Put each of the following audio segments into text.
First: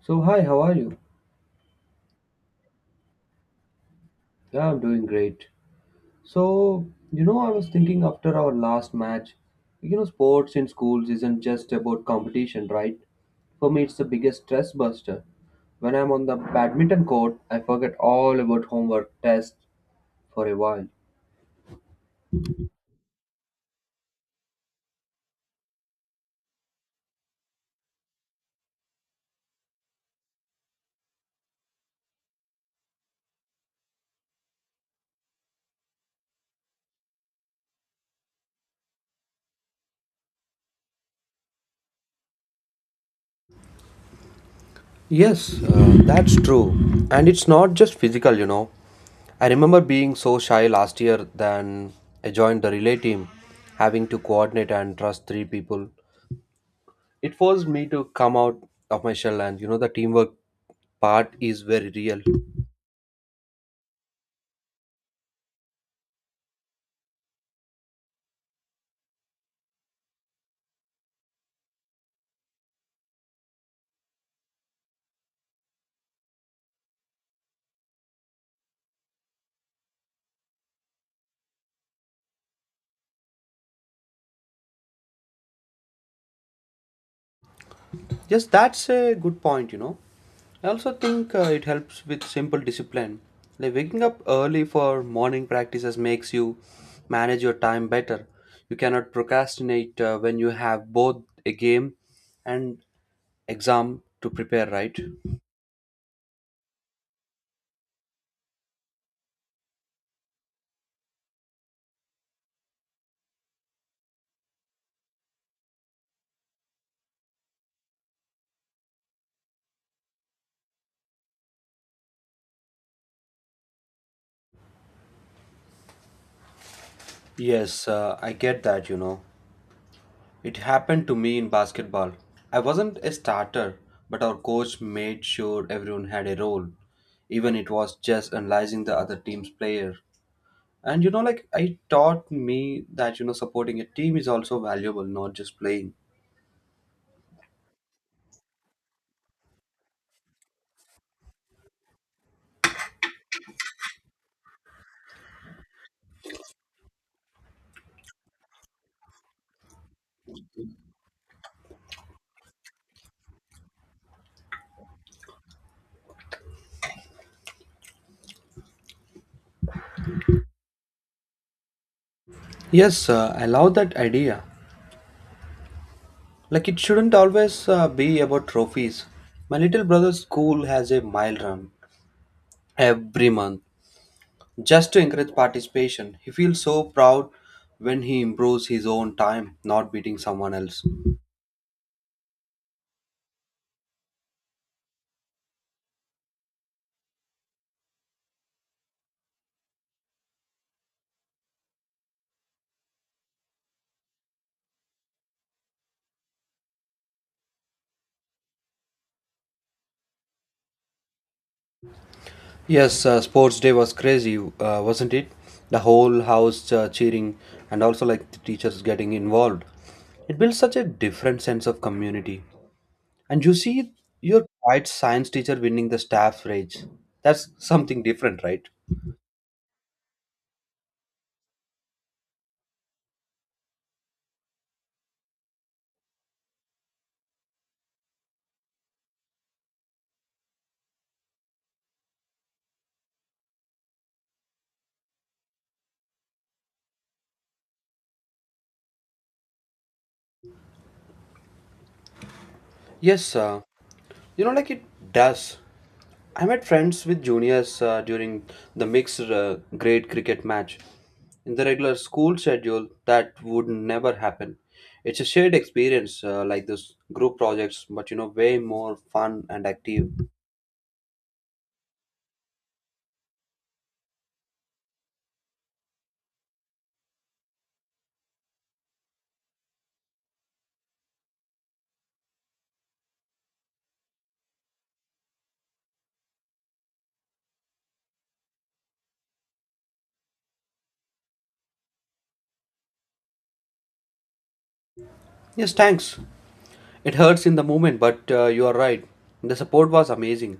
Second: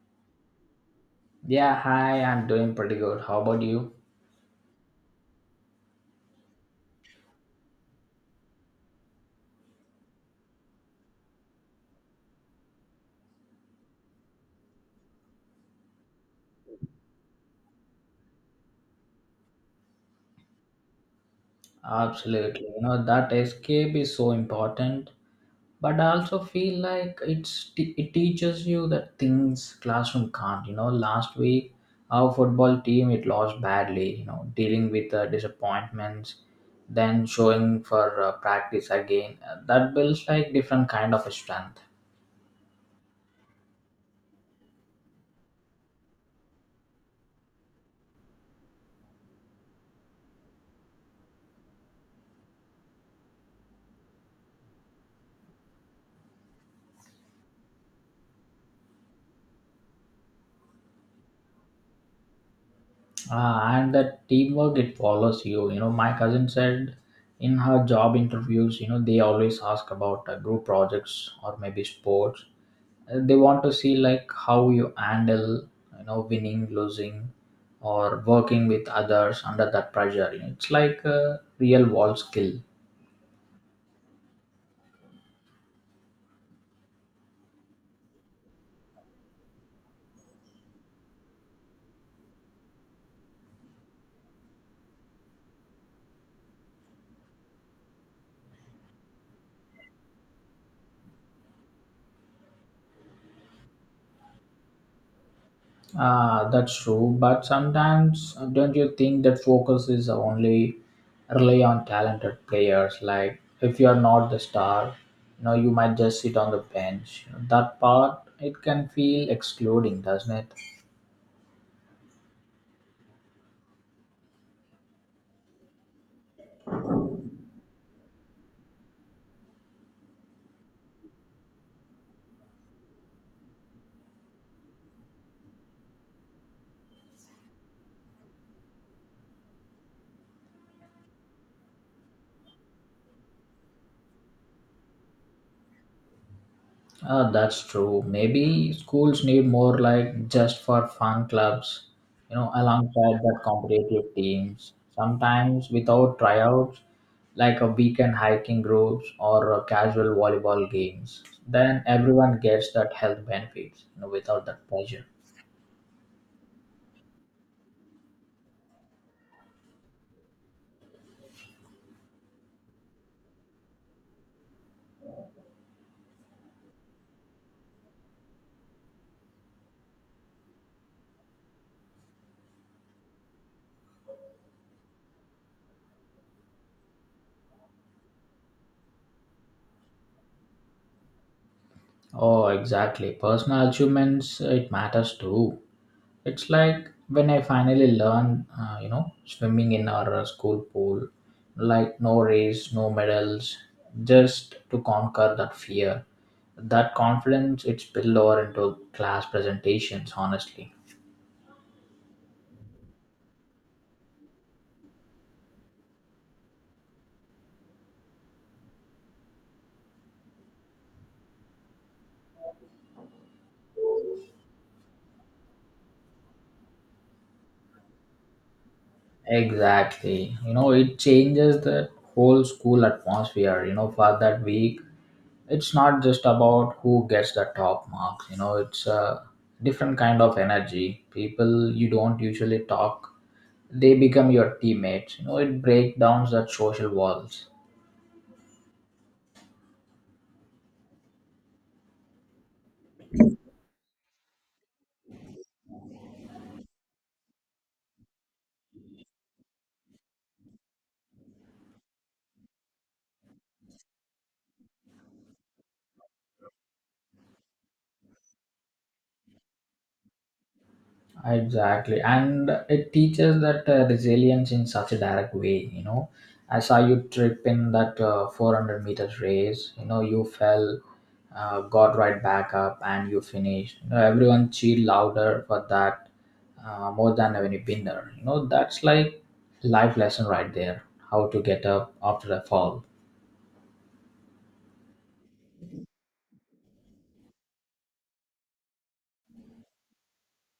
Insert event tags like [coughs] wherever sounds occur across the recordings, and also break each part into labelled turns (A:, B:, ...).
A: So, hi, how are you?
B: Yeah, hi, I'm doing pretty good. How about you?
A: Yeah, I'm doing great. So, you know, I was thinking after our last match, you know, sports in schools isn't just about competition, right? For me, it's the biggest stress buster. When I'm on the badminton court, I forget all about homework, tests for a while.
B: Absolutely. You know, that escape is so important, but I also feel like it teaches you that things classroom can't. You know, last week our football team it lost badly, you know, dealing with disappointments, then showing for practice again. That builds like different kind of strength.
A: Yes, that's true. And it's not just physical, you know. I remember being so shy last year, then I joined the relay team, having to coordinate and trust three people. It forced me to come out of my shell, and you know, the teamwork part is very real.
B: And that teamwork it follows you. You know, my cousin said in her job interviews, you know, they always ask about group projects or maybe sports. They want to see like how you handle, you know, winning, losing, or working with others under that pressure. You know, it's like a real world skill.
A: Yes, that's a good point. You know, I also think it helps with simple discipline. Like waking up early for morning practices makes you manage your time better. You cannot procrastinate when you have both a game and exam to prepare, right?
B: Ah, that's true. But sometimes, don't you think that focus is only rely on talented players? Like, if you are not the star, you know, you might just sit on the bench. That part it can feel excluding, doesn't it?
A: Yes, I get that, you know. It happened to me in basketball. I wasn't a starter, but our coach made sure everyone had a role, even it was just analyzing the other team's player. And you know, like it taught me that, you know, supporting a team is also valuable, not just playing.
B: Ah, that's true. Maybe schools need more like just for fun clubs, you know, alongside that competitive teams. Sometimes without tryouts, like a weekend hiking groups or casual volleyball games. Then everyone gets that health benefits, you know, without that pressure.
A: Yes, I love that idea. Like it shouldn't always be about trophies. My little brother's school has a mile run every month. Just to encourage participation, he feels so proud when he improves his own time, not beating someone else.
B: Oh, exactly. Personal achievements, it matters too. It's like when I finally learned, you know, swimming in our school pool, like no race, no medals, just to conquer that fear. That confidence, it spilled over into class presentations, honestly.
A: Yes, sports day was crazy, wasn't it? The whole house cheering, and also like the teachers getting involved. It builds such a different sense of community. And you see your quiet science teacher winning the staff rage. That's something different, right?
B: Exactly. You know, it changes the whole school atmosphere. You know, for that week, it's not just about who gets the top marks. You know, it's a different kind of energy. People you don't usually talk, they become your teammates, you know, it breaks down that social walls.
A: Yes, you know, like it does. I met friends with juniors during the mixed grade cricket match. In the regular school schedule, that would never happen. It's a shared experience, like this group projects, but you know, way more fun and active.
B: Exactly, and it teaches that resilience in such a direct way. You know, I saw you trip in that 400 meters race. You know, you fell, got right back up, and you finished. You know, everyone cheered louder for that, more than any winner. You know, that's like life lesson right there, how to get up after a fall.
A: Yes, thanks. It hurts in the moment, but you are right. The support was amazing.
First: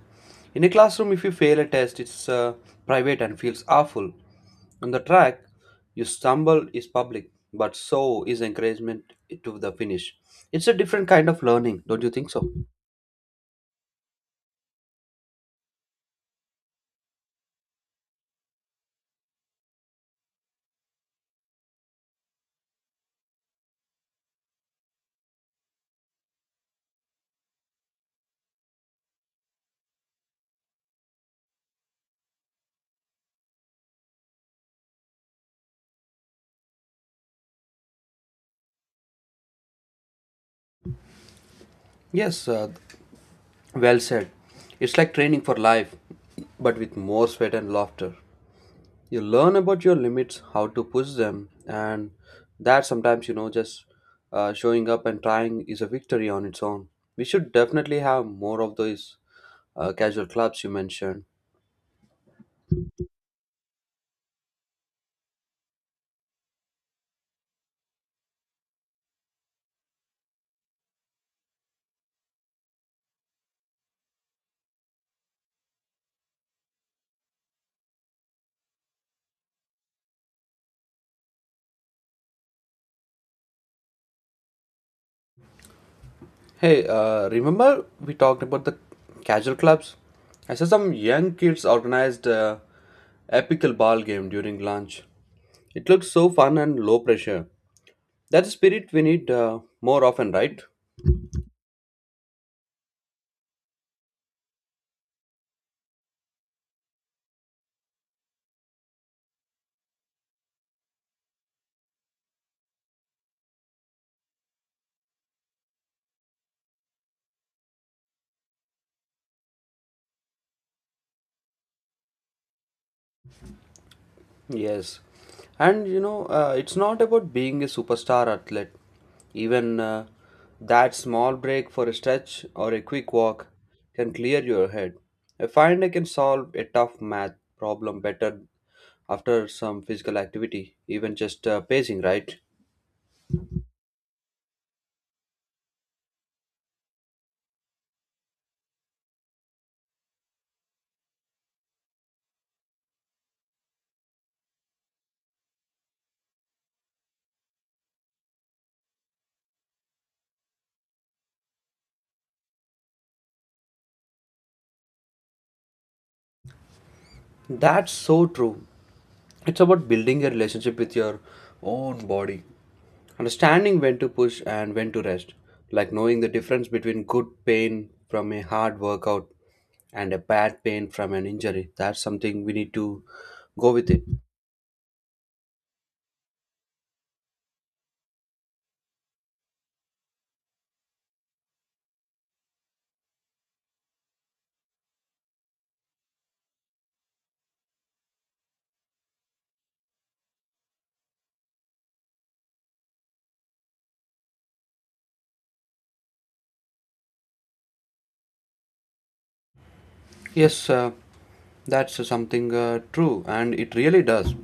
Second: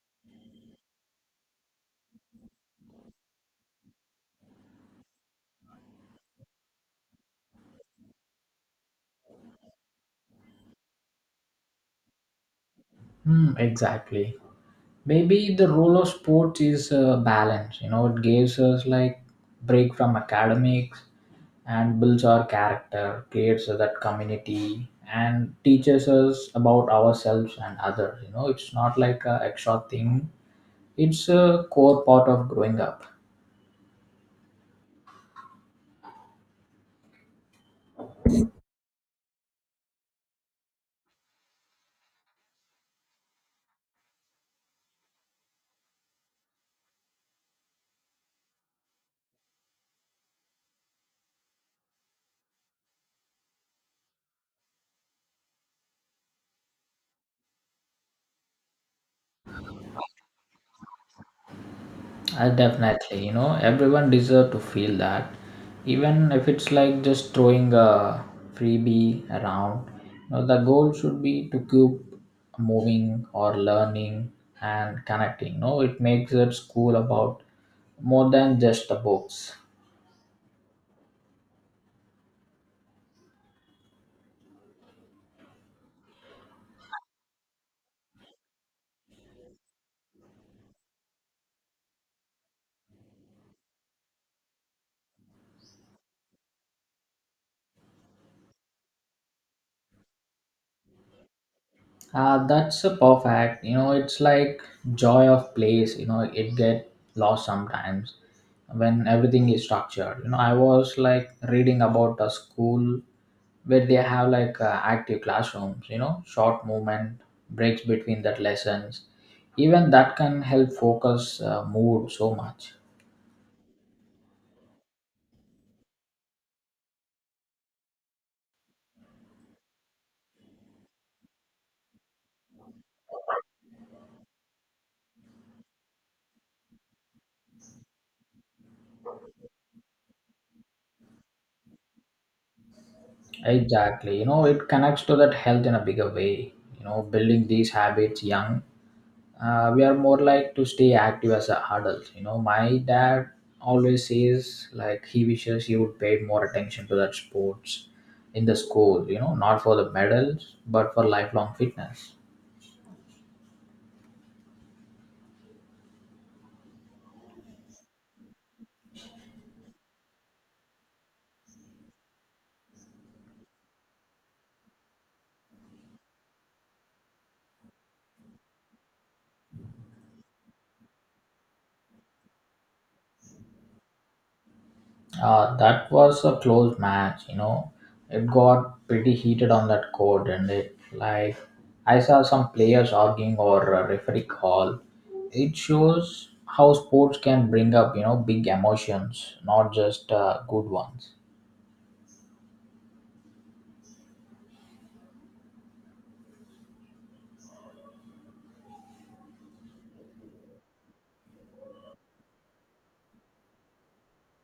A: In a classroom, if you fail a test, it's private and feels awful. On the track, you stumble is public, but so is encouragement to the finish. It's a different kind of learning, don't you think so?
B: Hmm, exactly. Maybe the role of sports is balance. You know, it gives us like break from academics and builds our character, creates that community, and teaches us about ourselves and others. You know, it's not like a extra thing, it's a core part of growing up.
A: Yes, well said. It's like training for life, but with more sweat and laughter. You learn about your limits, how to push them, and that sometimes, you know, just showing up and trying is a victory on its own. We should definitely have more of those casual clubs you mentioned.
B: I definitely, you know, everyone deserve to feel that, even if it's like just throwing a freebie around. You know, the goal should be to keep moving or learning and connecting. You know, it makes it school about more than just the books.
A: Hey, remember we talked about the casual clubs? I saw some young kids organized a epical ball game during lunch. It looks so fun and low pressure. That's the spirit we need, more often, right?
B: That's a perfect. You know, it's like joy of place. You know, it get lost sometimes when everything is structured. You know, I was like reading about a school where they have like active classrooms. You know, short movement breaks between that lessons, even that can help focus mood so much.
A: Yes, and you know, it's not about being a superstar athlete. Even that small break for a stretch or a quick walk can clear your head. I find I can solve a tough math problem better after some physical activity, even just pacing, right?
B: Exactly, you know, it connects to that health in a bigger way. You know, building these habits young, we are more like to stay active as a adult. You know, my dad always says like he wishes he would pay more attention to that sports in the school, you know, not for the medals but for lifelong fitness.
A: That's so true. It's about building a relationship with your own body. Understanding when to push and when to rest, like knowing the difference between good pain from a hard workout and a bad pain from an injury, that's something we need to go with it.
B: That was a close match, you know. It got pretty heated on that court, and it like I saw some players arguing or a referee call. It shows how sports can bring up, you know, big emotions, not just good ones.
A: Yes, that's something true, and it really does.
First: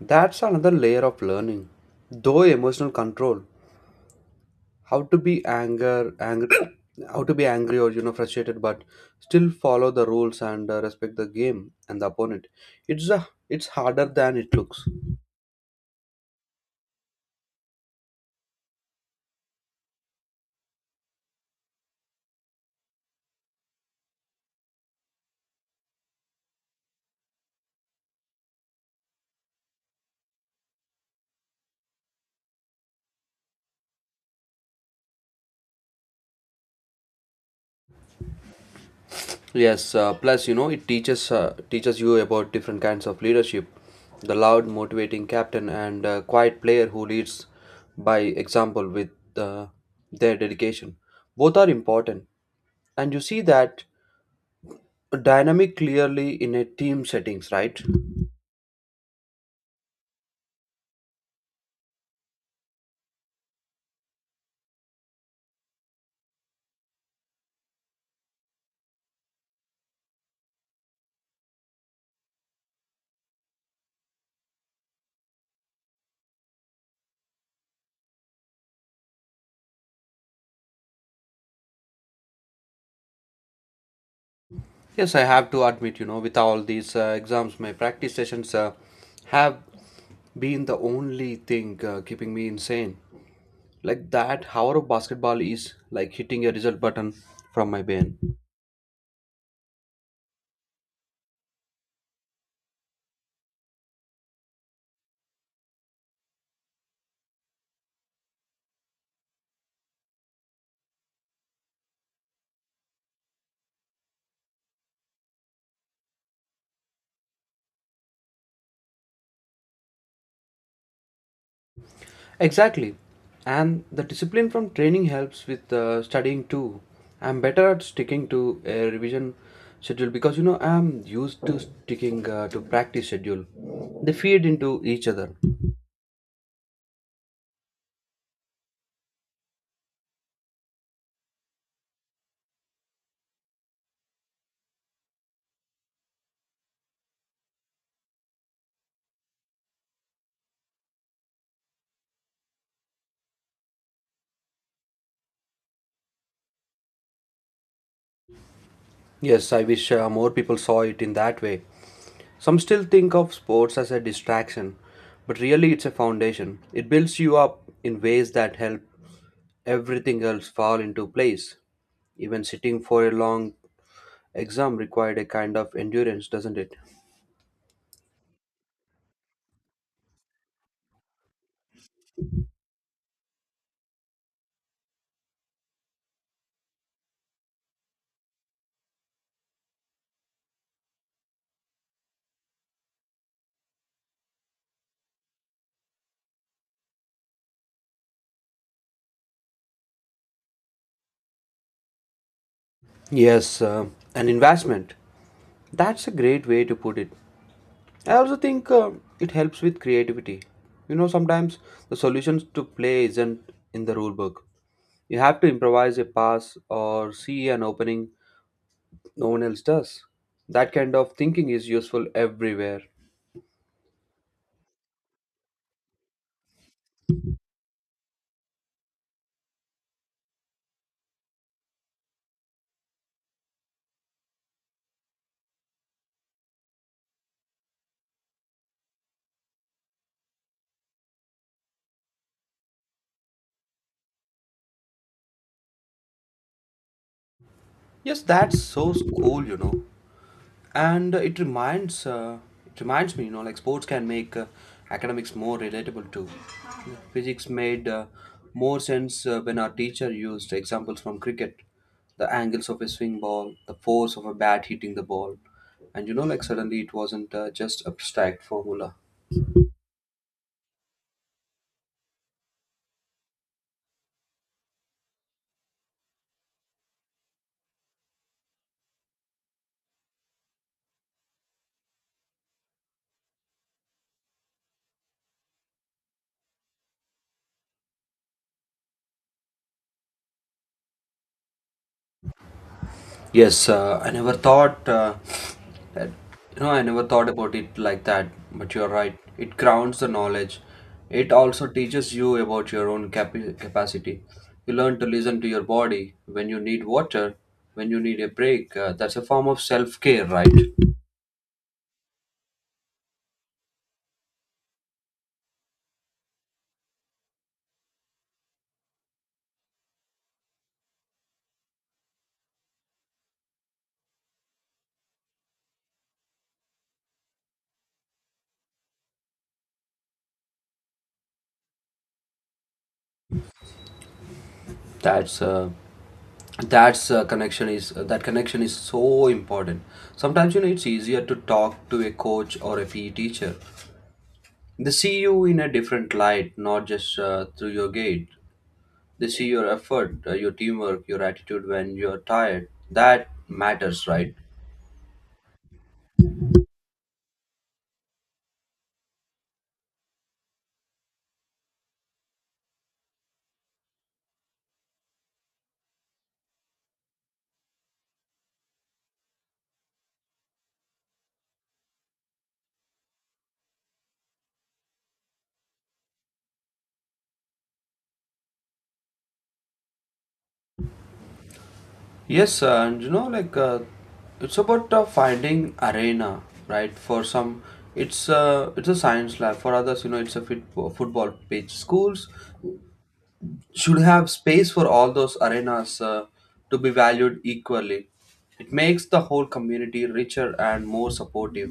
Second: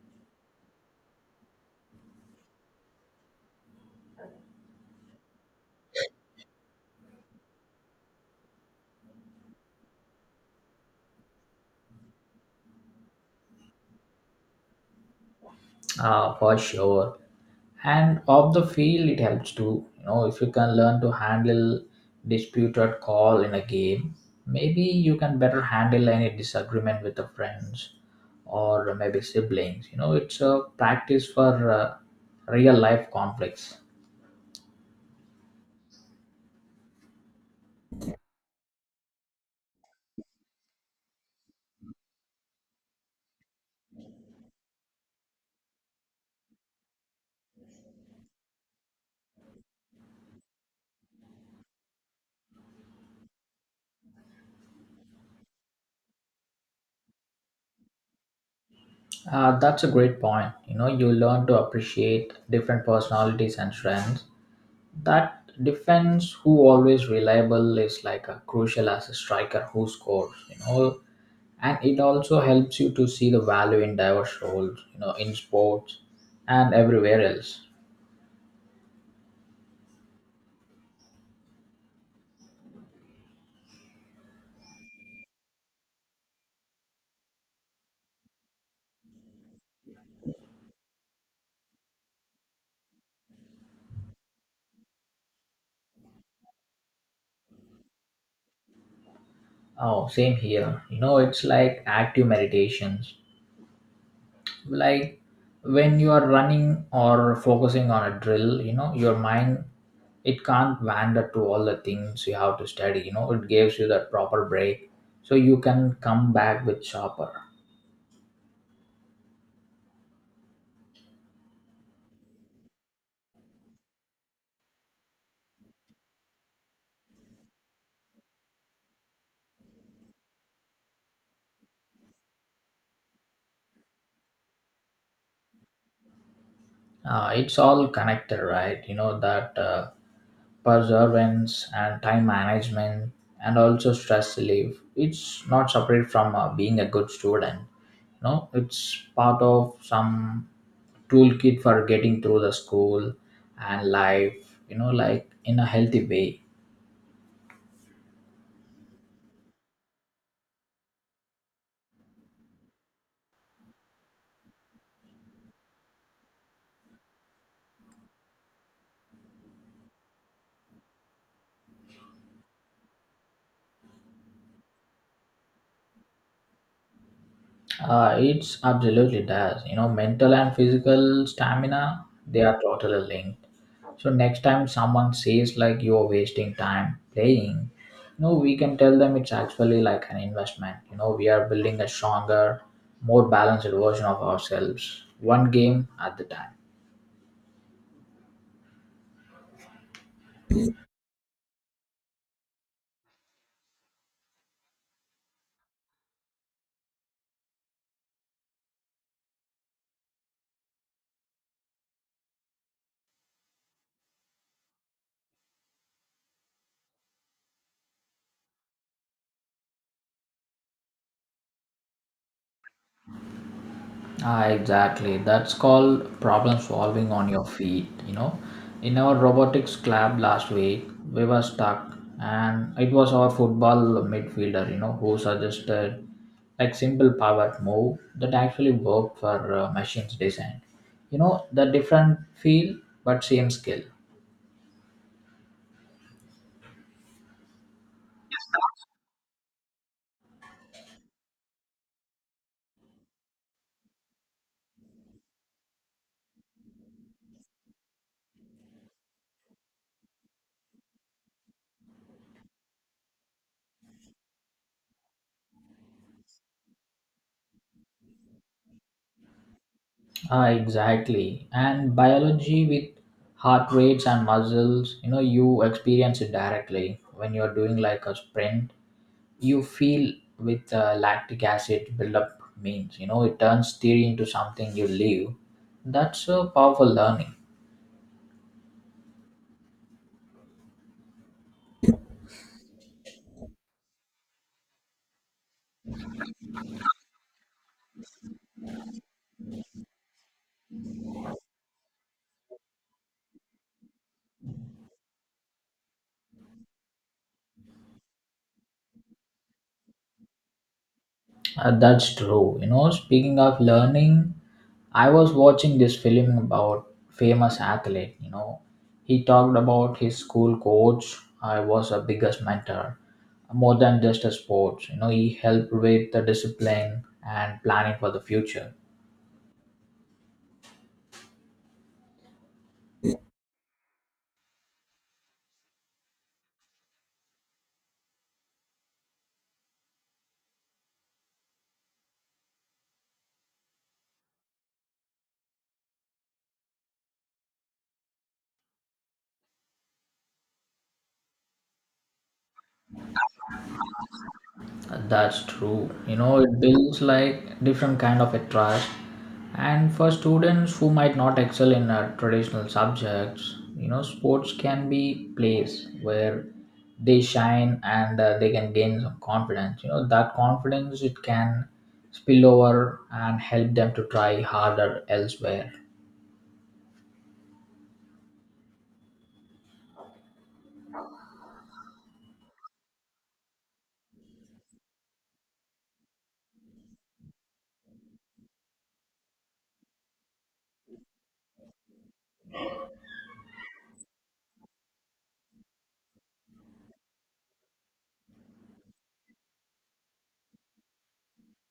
A: That's another layer of learning, though emotional control, how to be anger, angry, [coughs] how to be angry, or you know, frustrated, but still follow the rules and respect the game and the opponent. It's harder than it looks.
B: For sure. And off the field it helps too. You know, if you can learn to handle disputed call in a game, maybe you can better handle any disagreement with the friends or maybe siblings. You know, it's a practice for real life conflicts.
A: Yes, plus you know, it teaches teaches you about different kinds of leadership, the loud, motivating captain, and quiet player who leads by example with uh, their dedication. Both are important, and you see that dynamic clearly in a team settings, right?
B: That's a great point. You know, you learn to appreciate different personalities and strengths. That defense who always reliable is like a crucial as a striker who scores, you know, and it also helps you to see the value in diverse roles, you know, in sports and everywhere else.
A: Yes, I have to admit, you know, with all these exams, my practice sessions have been the only thing keeping me insane. Like that hour of basketball is like hitting a result button from my brain.
B: Oh, same here. You know, it's like active meditations, like when you are running or focusing on a drill, you know, your mind it can't wander to all the things you have to study. You know, it gives you that proper break so you can come back with sharper.
A: Exactly, and the discipline from training helps with studying too. I'm better at sticking to a revision schedule, because you know, I'm used to sticking to practice schedule. They feed into each other.
B: It's all connected, right? You know, that perseverance and time management and also stress relief, it's not separate from being a good student. You know, it's part of some toolkit for getting through the school and life, you know, like in a healthy way.
A: Yes, I wish more people saw it in that way. Some still think of sports as a distraction, but really it's a foundation. It builds you up in ways that help everything else fall into place. Even sitting for a long exam required a kind of endurance, doesn't it?
B: It's absolutely does. You know, mental and physical stamina, they are totally linked. So next time someone says like you're wasting time playing, you know, we can tell them it's actually like an investment. You know, we are building a stronger, more balanced version of ourselves, one game at the time.
A: Yes, an investment. That's a great way to put it. I also think it helps with creativity. You know, sometimes the solutions to play isn't in the rule book. You have to improvise a pass or see an opening no one else does. That kind of thinking is useful everywhere.
B: Ah, exactly. That's called problem solving on your feet. You know, in our robotics club last week, we were stuck, and it was our football midfielder, you know, who suggested like simple power move that actually worked for machines design. You know, the different field but same skill.
A: Yes, that's so cool, you know. And it reminds me, you know, like sports can make academics more relatable too. Physics made more sense when our teacher used examples from cricket, the angles of a swing ball, the force of a bat hitting the ball, and you know, like suddenly it wasn't just abstract formula.
B: Ah, exactly. And biology with heart rates and muscles, you know, you experience it directly when you're doing like a sprint. You feel with lactic acid buildup means, you know, it turns theory into something you live. That's a powerful learning.
A: Yes, I never thought that, you know, I never thought about it like that, but you're right. It grounds the knowledge. It also teaches you about your own capi capacity. You learn to listen to your body, when you need water, when you need a break. That's a form of self-care, right?
B: That's true. You know, speaking of learning, I was watching this film about famous athlete. You know, he talked about his school coach, I was a biggest mentor more than just a sports. You know, he helped with the discipline and planning for the future.
A: That's uh, that's connection is that connection is so important. Sometimes, you know, it's easier to talk to a coach or a PE teacher. They see you in a different light, not just through your gate. They see your effort, your teamwork, your attitude when you're tired. That matters, right?
B: That's true. You know, it builds like different kind of a trust. And for students who might not excel in traditional subjects, you know, sports can be place where they shine and they can gain some confidence. You know, that confidence it can spill over and help them to try harder elsewhere.
A: Yes, and you know, like it's about finding arena, right? For some, it's a science lab. For others, you know, it's a football pitch. Schools should have space for all those arenas to be valued equally. It makes the whole community richer and more supportive.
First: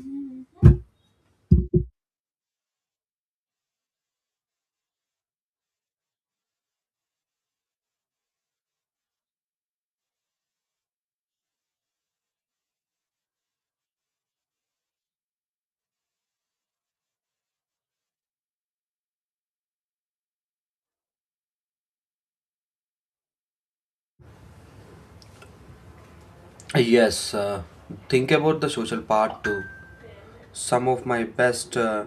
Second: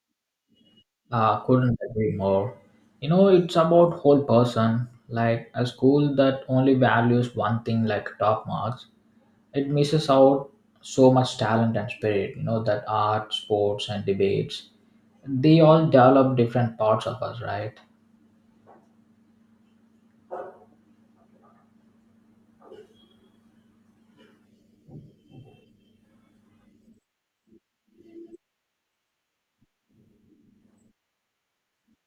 B: Couldn't agree more. You know, it's about whole person. Like a school that only values one thing, like top marks, it misses out so much talent and spirit. You know, that art sports and debates, they all develop different parts of us, right?
A: Yes, think about the social part too. Some of my best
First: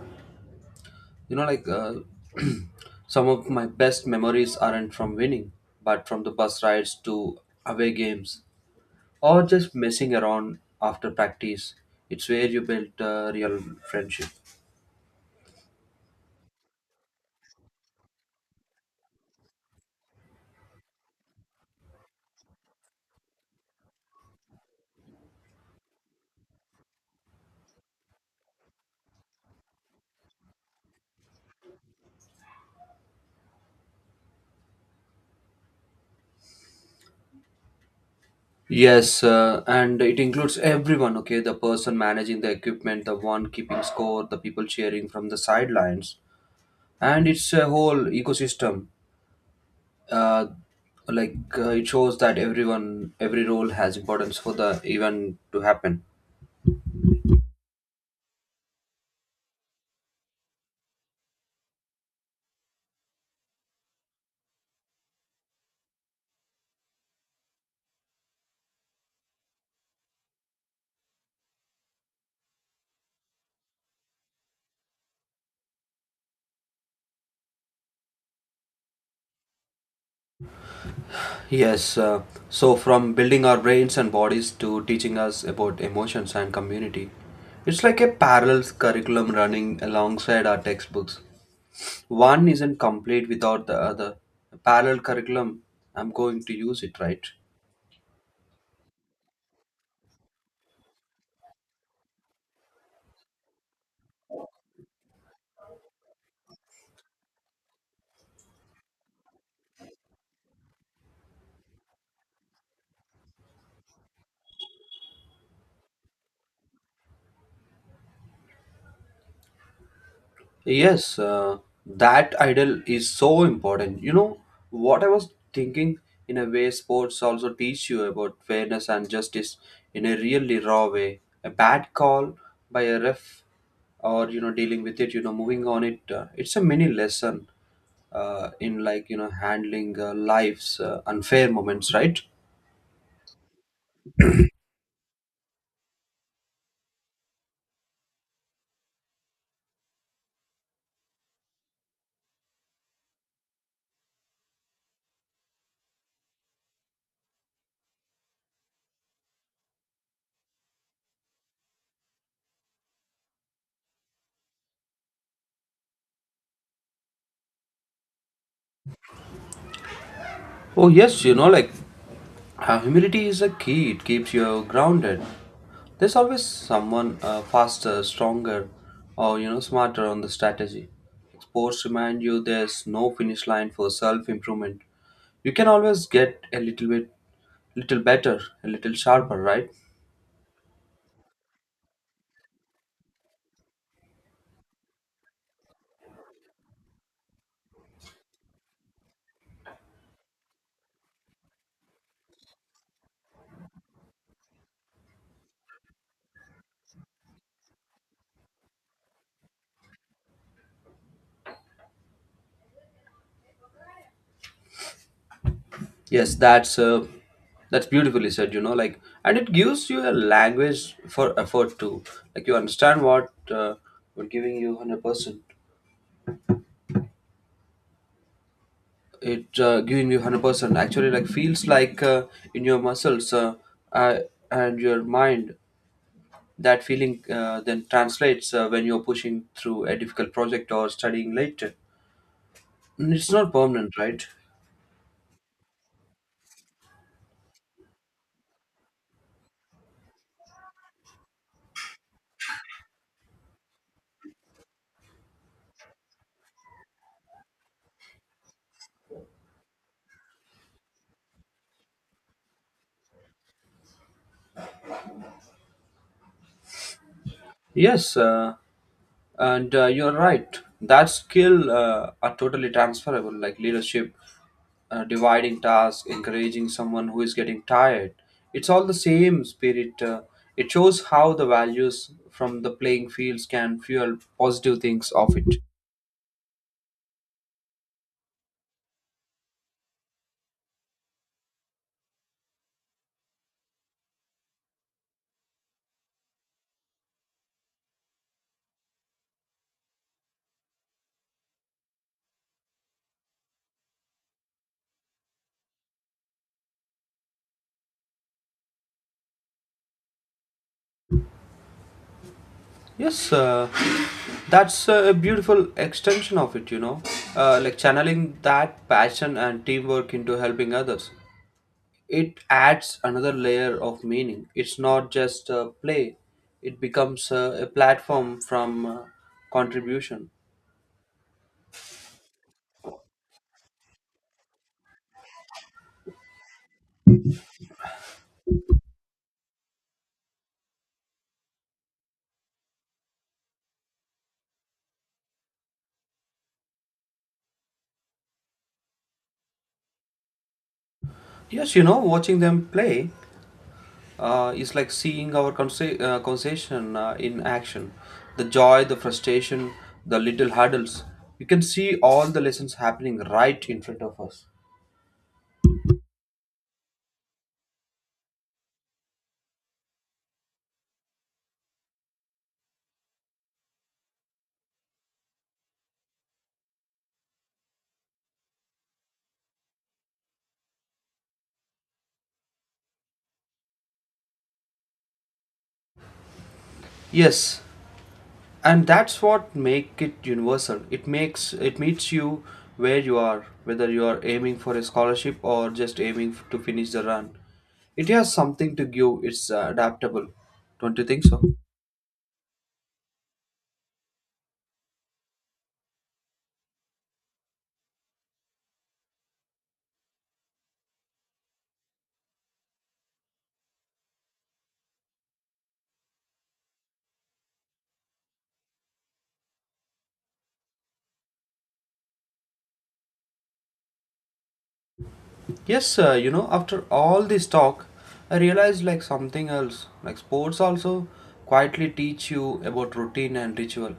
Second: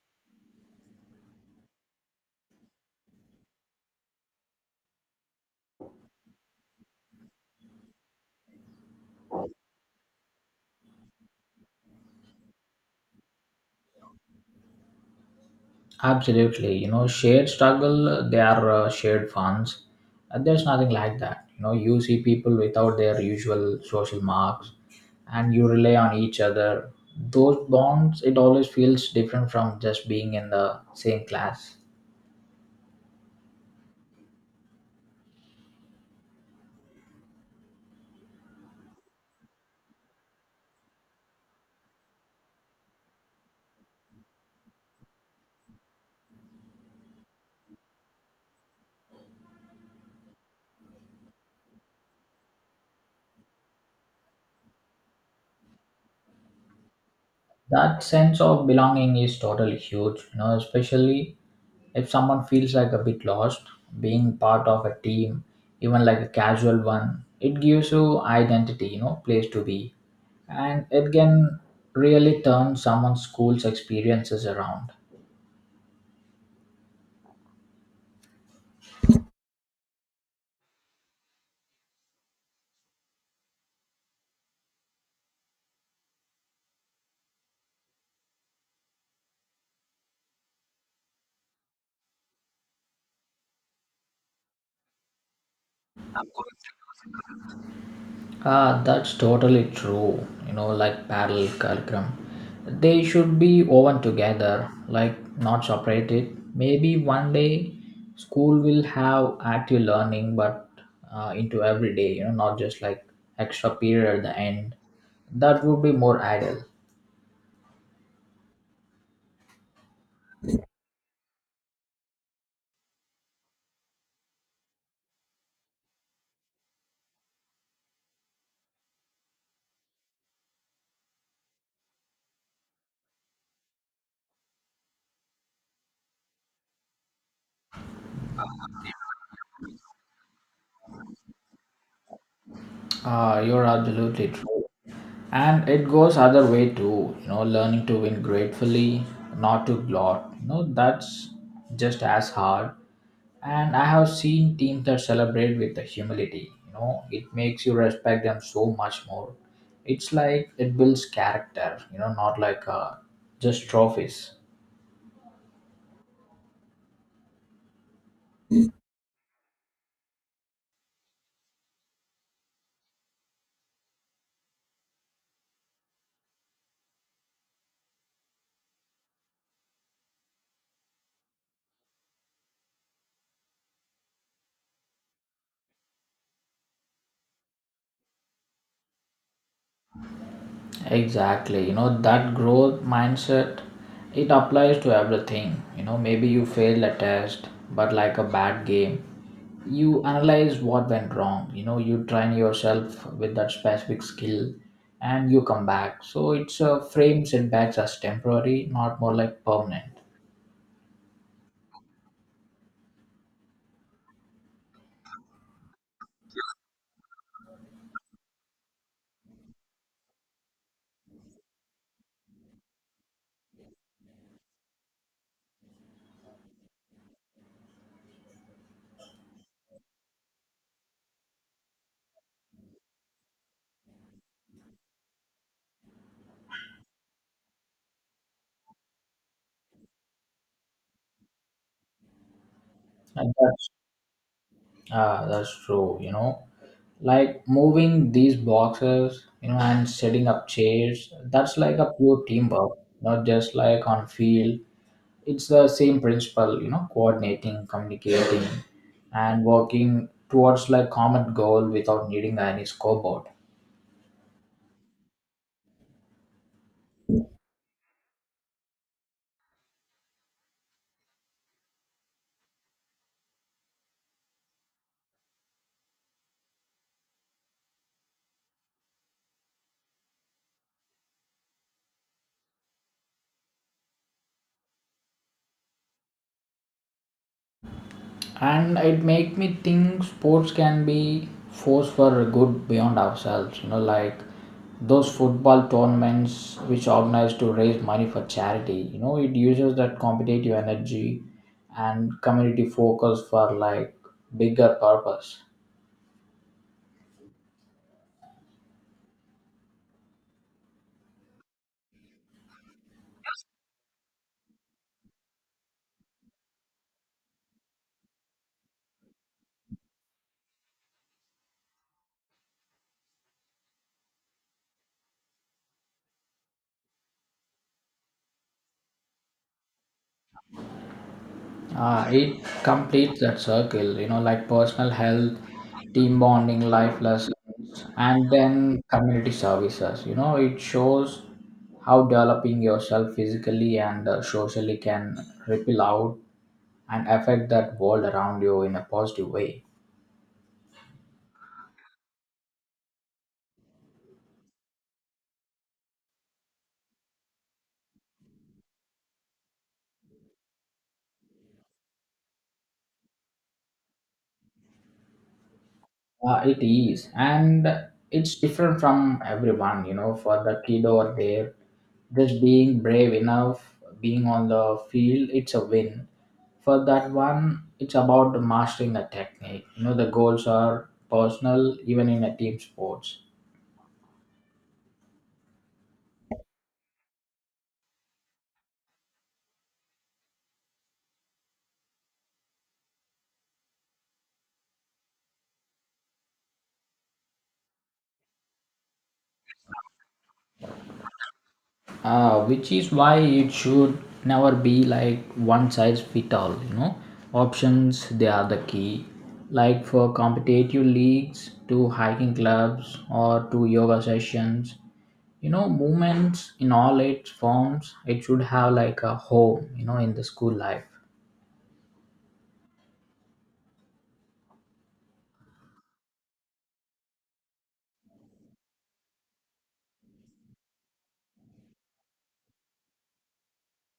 A: you know, like [clears throat] some of my best memories aren't from winning, but from the bus rides to away games, or just messing around after practice. It's where you build real friendship.
B: Absolutely, you know, shared struggle, they are shared funds. There's nothing like that. You know, you see people without their usual social marks and you rely on each other. Those bonds it always feels different from just being in the same class.
A: Yes, and it includes everyone, okay? The person managing the equipment, the one keeping score, the people cheering from the sidelines. And it's a whole ecosystem. Uh, it shows that everyone, every role has importance for the event to happen.
B: That sense of belonging is totally huge. You know, especially if someone feels like a bit lost, being part of a team, even like a casual one, it gives you identity, you know, place to be. And it can really turn someone's school's experiences around.
A: Yes, so from building our brains and bodies to teaching us about emotions and community, it's like a parallel curriculum running alongside our textbooks. One isn't complete without the other. Parallel curriculum, I'm going to use it, right?
B: Ah, that's totally true. You know, like parallel curriculum. They should be woven together, like not separated. Maybe one day school will have active learning, but into every day, you know, not just like extra period at the end. That would be more ideal.
A: Yes, that idol is so important. You know what I was thinking? In a way, sports also teach you about fairness and justice in a really raw way. A bad call by a ref, or you know, dealing with it, you know, moving on it. It's a mini lesson in, like, you know, handling life's unfair moments, right?
B: Ah, you're absolutely true. And it goes other way too, you know, learning to win gratefully, not to gloat. You know, that's just as hard, and I have seen teams that celebrate with the humility. You know, it makes you respect them so much more. It's like it builds character, you know, not like just trophies.
A: Oh, yes, you know, like humility is a key, it keeps you grounded. There's always someone faster, stronger, or you know, smarter on the strategy. Sports remind you there's no finish line for self improvement. You can always get a little better, a little sharper, right?
B: Exactly. You know, that growth mindset, it applies to everything. You know, maybe you failed a test, but like a bad game, you analyze what went wrong. You know, you train yourself with that specific skill and you come back. So it's a frame setbacks as temporary, not more like permanent.
A: Yes, that's beautifully said. You know, like, and it gives you a language for effort too. Like you understand what we're giving you 100%. It giving you 100% actually like feels like in your muscles, uh, and your mind, that feeling then translates when you're pushing through a difficult project or studying later. And
B: And
A: it's not
B: that's,
A: permanent, right?
B: ah, that's true. You know, like moving these boxes, you know, and setting up chairs, that's like a pure teamwork, not just like on field. It's the same principle, you know, coordinating, communicating, and working towards like common goal without needing any scoreboard.
A: Yes, and you're right, that skill are totally transferable, like leadership, dividing tasks, encouraging someone who is getting tired. It's all the same spirit. It shows how the values from the playing fields can fuel positive things of it.
B: And it make me think sports can be force for good beyond ourselves. You know, like those football tournaments which organize to raise money for charity, you know, it uses that competitive energy and community focus for like bigger purpose.
A: Yes, that's a beautiful extension of it, you know, like channeling that passion and teamwork into helping others. It adds another layer of meaning. It's not just play, it becomes a platform from contribution.
B: It completes that circle, you know, like personal health, team bonding, life lessons, and then community services. You know, it shows how developing yourself physically and socially can ripple out and affect that world around you in a positive way.
A: Yes, you know, watching them play is like seeing our conversation in action, the joy, the frustration, the little hurdles. You can see all the lessons happening right in front of us.
B: It is, and it's different from everyone, you know. For the kid over there, just being brave enough, being on the field, it's a win. For that one, it's about mastering a technique. You know, the goals are personal, even in a team sports.
A: Yes, and that's what make it universal. It makes it meets you where you are, whether you are aiming for a scholarship or just to finish the run. It has something to give. It's adaptable, don't you think so?
B: Which is why it should never be like one size fit all, you know. Options, they are the key, like for competitive leagues to hiking clubs or to yoga sessions. You know, movements in all its forms, it should have like a home, you know, in the school life.
A: Yes, sir. You know, after all this talk, I realized like something else. Like sports also quietly teach you about routine and ritual.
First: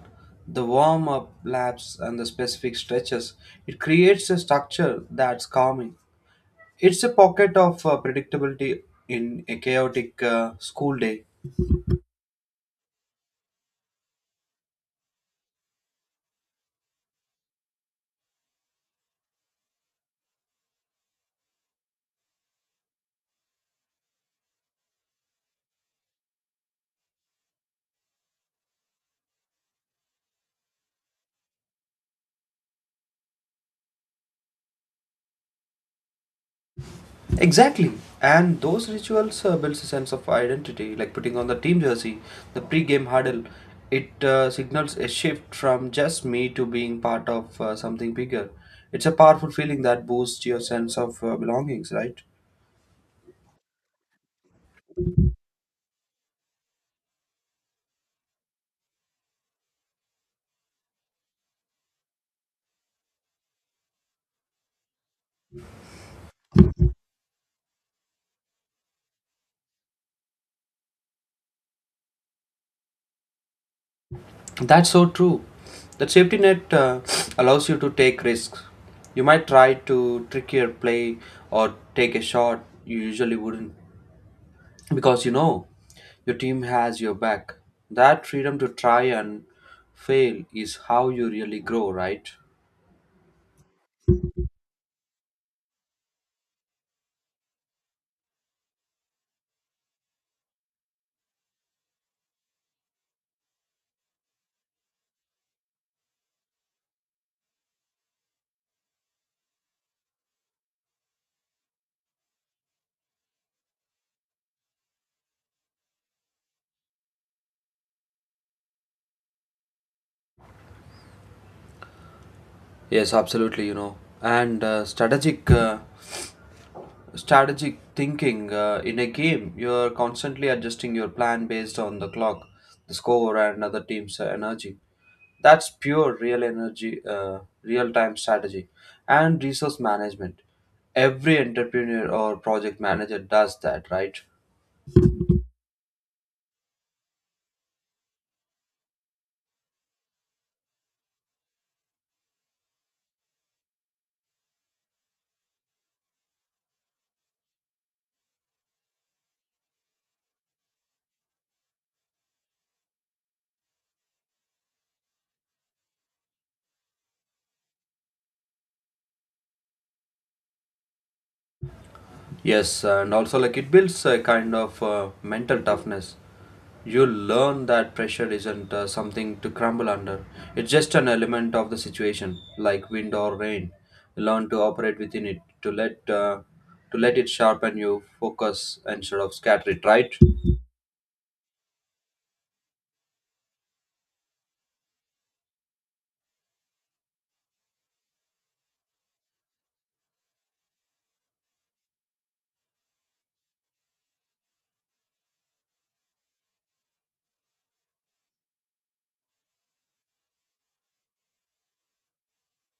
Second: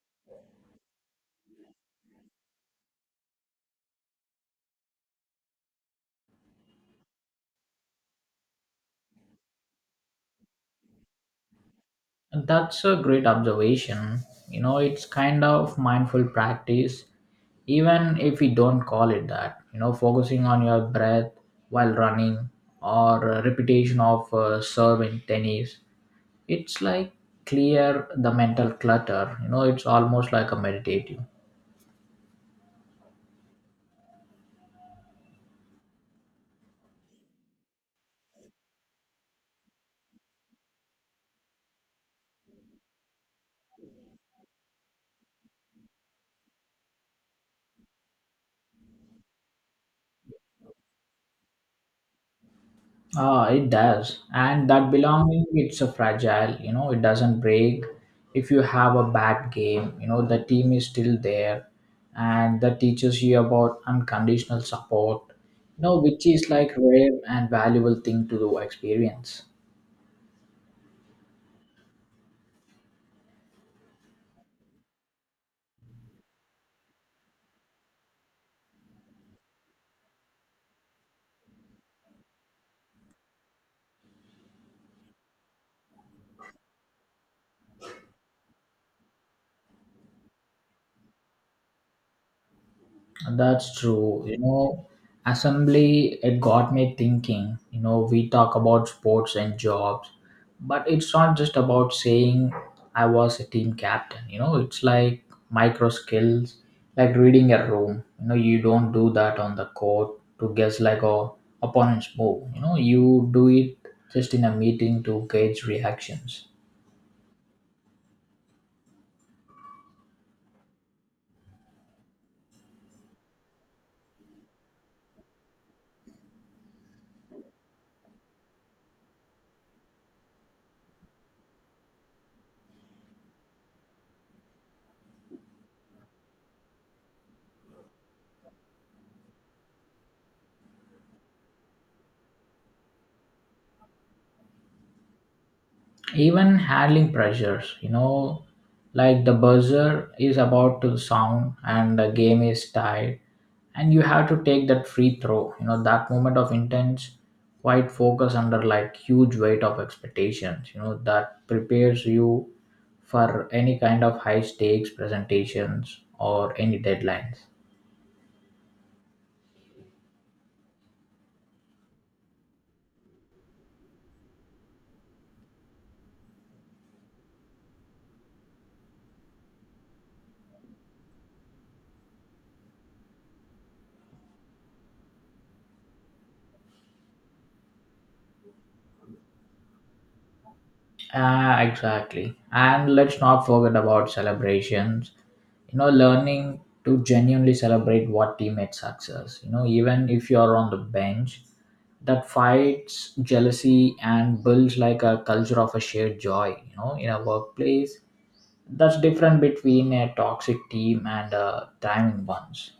A: The warm up laps and the specific stretches, it creates a structure that's calming. It's a pocket of predictability in a chaotic school day.
B: And that's a great observation. You know, it's kind of mindful practice, even if we don't call it that. You know, focusing on your breath while running or repetition of serve in tennis, it's like clear the mental clutter. You know, it's almost like a meditative.
A: Exactly. And those rituals builds a sense of identity, like putting on the team jersey, the pre-game huddle. It signals a shift from just me to being part of something bigger. It's a powerful feeling that boosts your sense of belongings, right?
B: Ah, it does, and that belonging, it's a fragile, you know, it doesn't break. If you have a bad game, you know, the team is still there, and that teaches you about unconditional support, you know, which is like rare and valuable thing to do experience.
A: That's so true. That safety net allows you to take risks. You might try to trick your play or take a shot you usually wouldn't, because you know your team has your back. That freedom to try and fail is how you really grow, right?
B: That's true. You know, assembly, it got me thinking. You know, we talk about sports and jobs, but it's not just about saying I was a team captain. You know, it's like micro skills, like reading a room. You know, you don't do that on the court to guess like a opponent's move. You know, you do it just in a meeting to gauge reactions.
A: Yes, absolutely. You know, and strategic thinking in a game, you're constantly adjusting your plan based on the clock, the score, and other team's energy. That's real-time strategy, and resource management. Every entrepreneur or project manager does that, right?
B: Even handling pressures, you know, like the buzzer is about to sound and the game is tied, and you have to take that free throw. You know, that moment of intense quite focus under like huge weight of expectations, you know, that prepares you for any kind of high stakes presentations or any deadlines.
A: Yes, and also like it builds a kind of mental toughness. You learn that pressure isn't something to crumble under. It's just an element of the situation, like wind or rain. You learn to operate within it, to let it sharpen you, focus instead of scatter it. Right?
B: Ah, exactly. And let's not forget about celebrations. You know, learning to genuinely celebrate what teammates' success. You know, even if you're on the bench, that fights jealousy and builds like a culture of a shared joy. You know, in a workplace, that's different between a toxic team and a thriving ones.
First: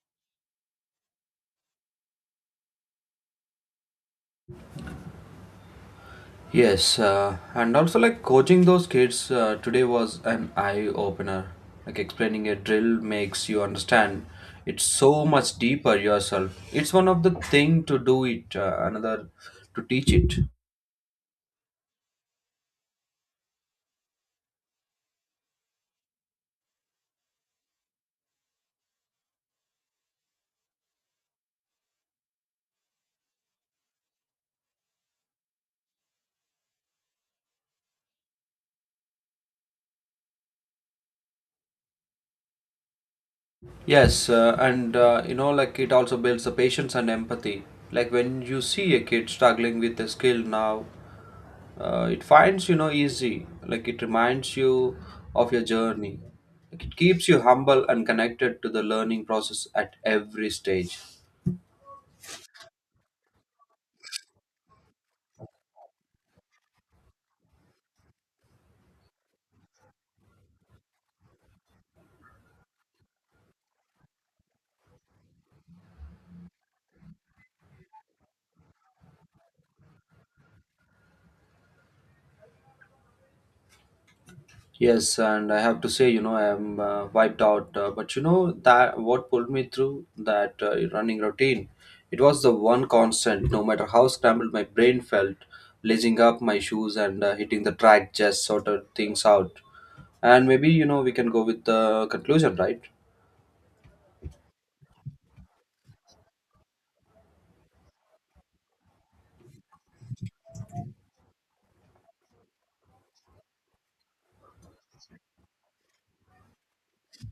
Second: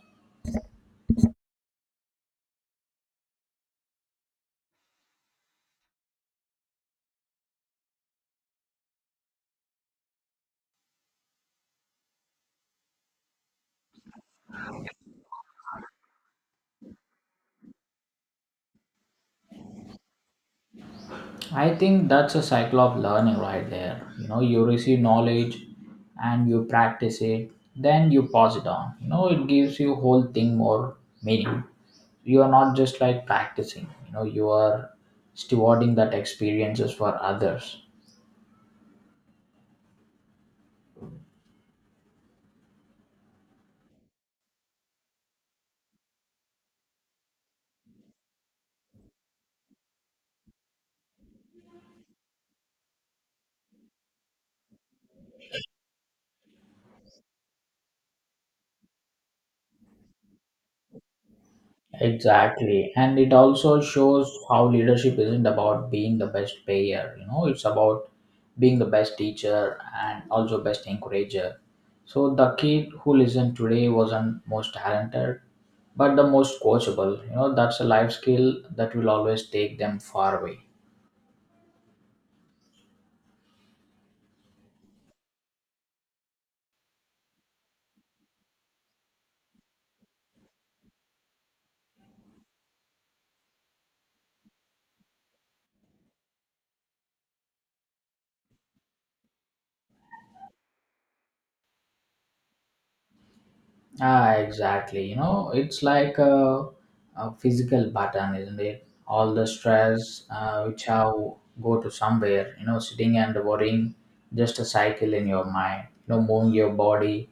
A: Yes, and also like coaching those kids today was an eye opener. Like explaining a drill makes you understand it's so much deeper yourself. It's one of the thing to do it, another to teach it.
B: I think that's a cycle of learning right there. You know, you receive knowledge and you practice it, then you pass it on. You know, it gives you whole thing more meaning. You are not just like practicing, you know, you are stewarding that experiences for others.
A: Yes, and you know like it also builds the patience and empathy. Like when you see a kid struggling with a skill now, it finds you know easy, like it reminds you of your journey, like it keeps you humble and connected to the learning process at every stage.
B: Exactly. And it also shows how leadership isn't about being the best payer, you know, it's about being the best teacher and also best encourager. So the kid who listened today wasn't most talented, but the most coachable. You know, that's a life skill that will always take them far away.
A: Yes, and I have to say, you know, I'm wiped out, but you know that what pulled me through that running routine, it was the one constant. No matter how scrambled my brain felt, lacing up my shoes and hitting the track just sorted things out. And maybe, you know, we can go with the conclusion, right?
B: Ah, exactly. You know, it's like a physical button, isn't it? All the stress which how go to somewhere. You know, sitting and worrying, just a cycle in your mind. You know, moving your body,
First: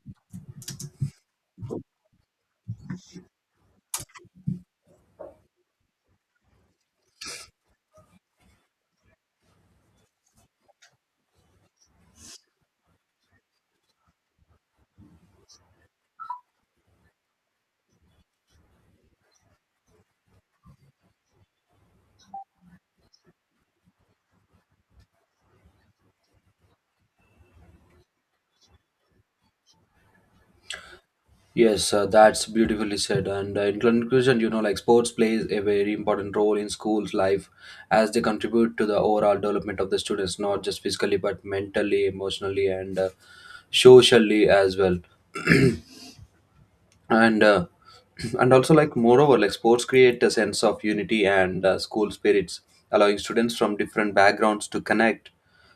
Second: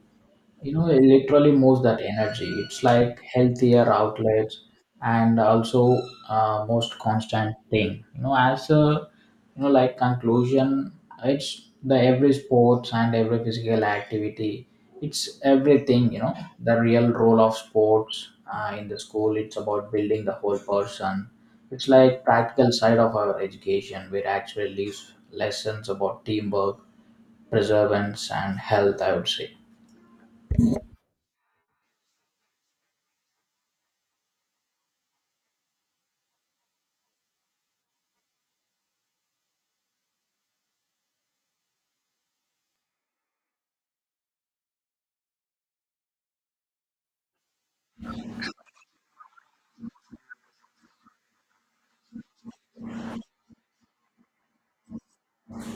B: you know it literally moves that energy, it's like healthier outlets, and also most constant thing, you know, as a, you know, like conclusion, it's the every sports and every physical activity, it's everything, you know, the real role of sports in the school, it's about building the whole person. It's like practical side of our education where actually leaves lessons about teamwork, perseverance and health, I would say.
A: Yes, that's beautifully said. And in conclusion, you know, like sports plays a very important role in schools' life as they contribute to the overall development of the students, not just physically but mentally, emotionally, and socially as well. And [clears throat] and also like moreover like sports create a sense of unity and school spirits, allowing students from different backgrounds to connect,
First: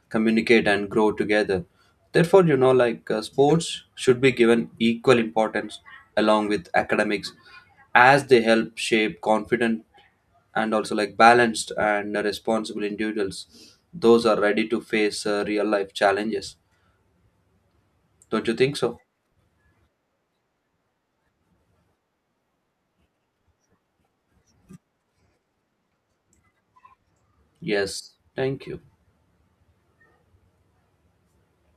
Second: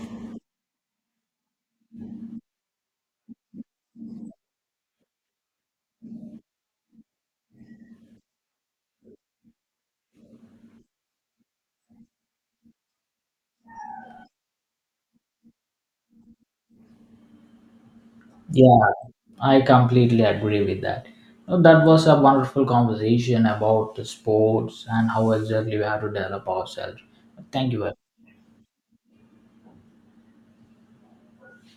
A: communicate and grow together. Therefore, you know like sports should be given equal importance along with academics, as they help shape confident and also like balanced and responsible individuals those are ready to face real life challenges. Don't you think
B: Yeah,
A: so?
B: I completely agree with that. No, that was a wonderful conversation about the sports and how exactly we have to develop ourselves. Thank you very
A: Yes, thank you.